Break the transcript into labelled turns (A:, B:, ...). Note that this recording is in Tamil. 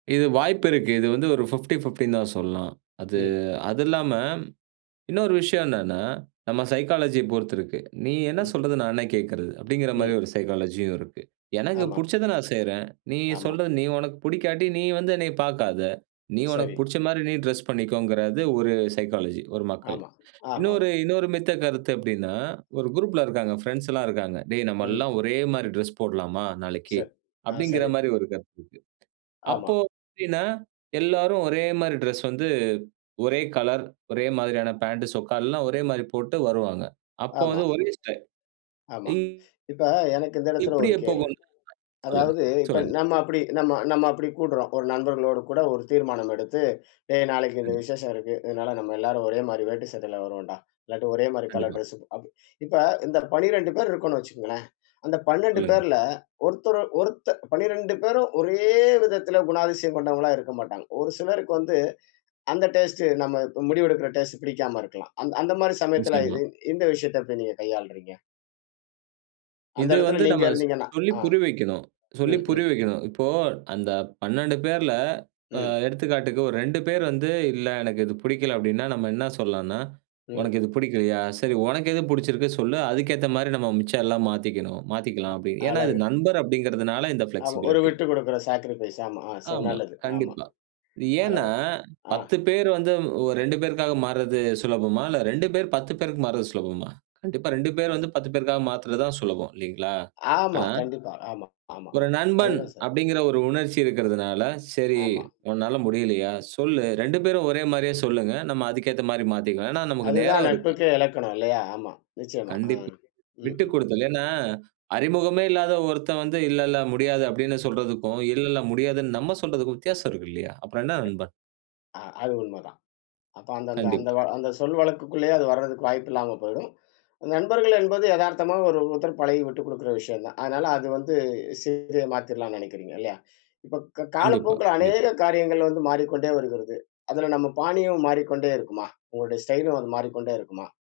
A: இது வாய்ப்பு இருக்கு. இது வந்து ஒரு 50, 50 தான் சொல்லலாம். அது
B: ம்.
A: அது இல்லாம இன்னொரு விஷயம் என்னன்னா, நம்ம சைக்காலஜிய பொறுத்து இருக்கு. "நீ என்ன
B: ம்.
A: சொல்றது நான் என்ன கேட்கறது" அப்படிங்கிற மாதிரி
B: ம்.
A: ஒரு சைக்காலஜி இருக்கு. எனக்கு
B: ஆமா.
A: புடுச்சதை நான் செய்யறேன். நீ
B: ஆமா.
A: சொல்றது, நீ உனக்கு பிடிக்காட்டி நீ வந்து என்னை பார்க்காத. நீ உனக்கு
B: சரி.
A: பிடிச்ச மாதிரி நீ டிரெஸ் பண்ணிக்கோங்கிறது, ஒரு சைக்காலஜி, ஒரு மக்கள்.
B: ஆமா, ஆமாம்.
A: இன்னொரு இன்னொரு மித்த கருத்து எப்படின்னா, ஒரு குரூப்ல இருக்காங்க. பிரெண்ட்ஸ் எல்லாம் இருக்காங்க. "டேய் நம்ம
B: ம்.
A: எல்லாம் ஒரே மாதிரி டிரெஸ் போடலாமா நாளைக்கு."
B: சரி, அ,
A: அப்படிங்கிற
B: சரி.
A: மாதிரி ஒரு கருத்து இருக்கு.
B: ஆமா.
A: அப்போ எப்படின்னா, எல்லாரும் ஒரே மாதிரி டிரெஸ் வந்து ஒரே கலர், ஒரே மாதிரியான பாண்ட் சொக்க எல்லாம் ஒரே மாதிரி போட்டு வருவாங்க. அப்போ
B: ஆமா.
A: வந்து ஒரே ஸ்டைல்.
B: ஆமா.
A: இங்
B: இப்போ எனக்கு இந்த இடத்தில ஒரு
A: இப்படியே போக
B: கேள்வி.
A: சொல்லுங்க,
B: அதாவது இப்ப
A: சொல்லுங்க.
B: நம்ம அப்படி நம்ம நம்ம அப்படி கூடுறோம். ஒரு நண்பர்களோடு கூட ஒரு தீர்மானம் எடுத்து "டேய் நாளைக்கு இந்த
A: கண்டிப்
B: விசேஷம் இருக்கு. அதனால நம்ம எல்லாரும் ஒரே மாதிரி வேட்டி சட்டையில வருவோம்டா. இல்லாட்டி ஒரே மாதிரி கலர்
A: கண்டிப்பா.
B: டிரெஸ்" இப்ப இந்த 12 பேர் இருக்கோம்னு வச்சுக்கோங்களேன். அந்த 12
A: சொல்லுங்க.
B: பேரில் ஒருத்தரு ஒருத் 12 பேரும் ஒரே விதத்தில் குணாதிசயம் கொண்டவங்களா இருக்க மாட்டாங்க. ஒரு சிலருக்கு வந்து அந்த டேஸ்ட் நம்ம முடிவு எடுக்கிற டேஸ்ட் பிடிக்காம இருக்கலாம். அந் அந்த மாதிரி சமயத்தில, இது
A: நிச்சயமா.
B: இந்த விஷயத்தை எப்டி நீங்க கையாளுறீங்க? அந்த
A: இது
B: இடத்துல
A: வந்து
B: நீங்க
A: நம்ம
B: இருந்தீங்கன்னா.
A: சொல்லி
B: அ
A: புரிய வைக்கணும் சொல்லி
B: ம்,
A: புரிய
B: ம்.
A: வைக்கணும். இப்போ அந்த 12 பேர்ல, அ
B: ம்.
A: எடுத்துக்காட்டுக்கு ஒரு 2 பேர் வந்து "இல்ல எனக்கு இது பிடிக்கல." அப்படின்னா நம்ம என்ன சொல்லலாம்னா
B: ம்.
A: "உனக்கு இது பிடிக்கலையா சரி, உனக்கு எது பிடிச்சிருக்கு சொல்லு, அதுக்கேத்த மாதிரி நம்ம மிச்சம் எல்லாம் மாத்திக்கணும்
B: அ
A: மாத்திக்கலாம்." அப்படின்னு ஏன்னா இது
B: அழகு.
A: நண்பர் அப்படிங்கிறதுனால இந்த
B: ஆமா, ஒரு
A: ஃப்ளெக்ஸிபிலிட்டி.
B: விட்டு குடுக்குற சாக்ரிஃபைஸ் ஆமா
A: ஆமா.
B: நல்லது. ஆமா.
A: கண்டிப்பா. ஏன்னா
B: அழகு. அ,
A: 10 பேர் வந்து 2 பேருக்காக மாற்றது சுலபமா? இல்ல 2 பேர் 10 பேருக்கு மாற்றது சுலபமா? கண்டிப்பா 2 பேர் வந்து 10 பேருக்காக மாத்துறது தான் சுலபம். இல்லைங்களா?
B: ஆமா.
A: ஆனா
B: கண்டிப்பா, ஆமா.
A: ஒரு
B: ஆமாமா.
A: நண்பன்.
B: அதுதான் சரி.
A: அப்படிங்கிற ஒரு உணர்ச்சி இருக்கிறதுனால, சரி
B: ஆமா.
A: உன்னால முடியலையா? சொல்லு 2 பேரும் ஒரே மாதிரியே சொல்லுங்க. நம்ம அதுக்கு ஏத்த மாதிரி மாத்திக்கலாம். ஏன்னா நமக்கு
B: அதுதான்
A: நேரம் இருக்கு.
B: நட்புக்கே இலக்கணம் இல்லையா? ஆமா, நிச்சயமா. அ,
A: கண்டிப்பா.
B: ம், ம், ம்.
A: விட்டுக்கொடுத்தல். ஏன்னா, அறிமுகமே இல்லாத ஒருத்தன் வந்து இல்ல, இல்ல முடியாது அப்படின்னு சொல்றதுக்கும், இல்ல, இல்ல முடியாதுன்னு நம்ம சொல்றதுக்கும் வித்தியாசம் இருக்கு இல்லையா? அப்புறம் என்ன
B: க
A: நண்பன்.
B: அ, அது உண்மதான். அப்போ அந்த அந்த அந்த
A: கண்டிப்பா.
B: வ அந்த சொல் வழக்குக்குள்ளேயே அது வரதுக்கு வாய்ப்பில்லாம போய்டும். நண்பர்கள் என்பது எதார்த்தமா ஒரு ஒருத்தர் பழகி விட்டுக் கொடுக்கிற விஷயம் தான். அதனால அது வந்து சிறுது மாத்திடலாம்னு நினைக்கிறீங்க இல்லையா. இப்போ க
A: கண்டிப்பா,
B: காலப்போக்கில
A: கண்டிப்
B: அநேக காரியங்கள் வந்து மாறிக்கொண்டே வருகிறது. அதில நம்ம பாணியும் மாறிக்கொண்டே இருக்குமா? உங்களுடைய ஸ்டைலும் அது மாறிக்கொண்டே இருக்குமா?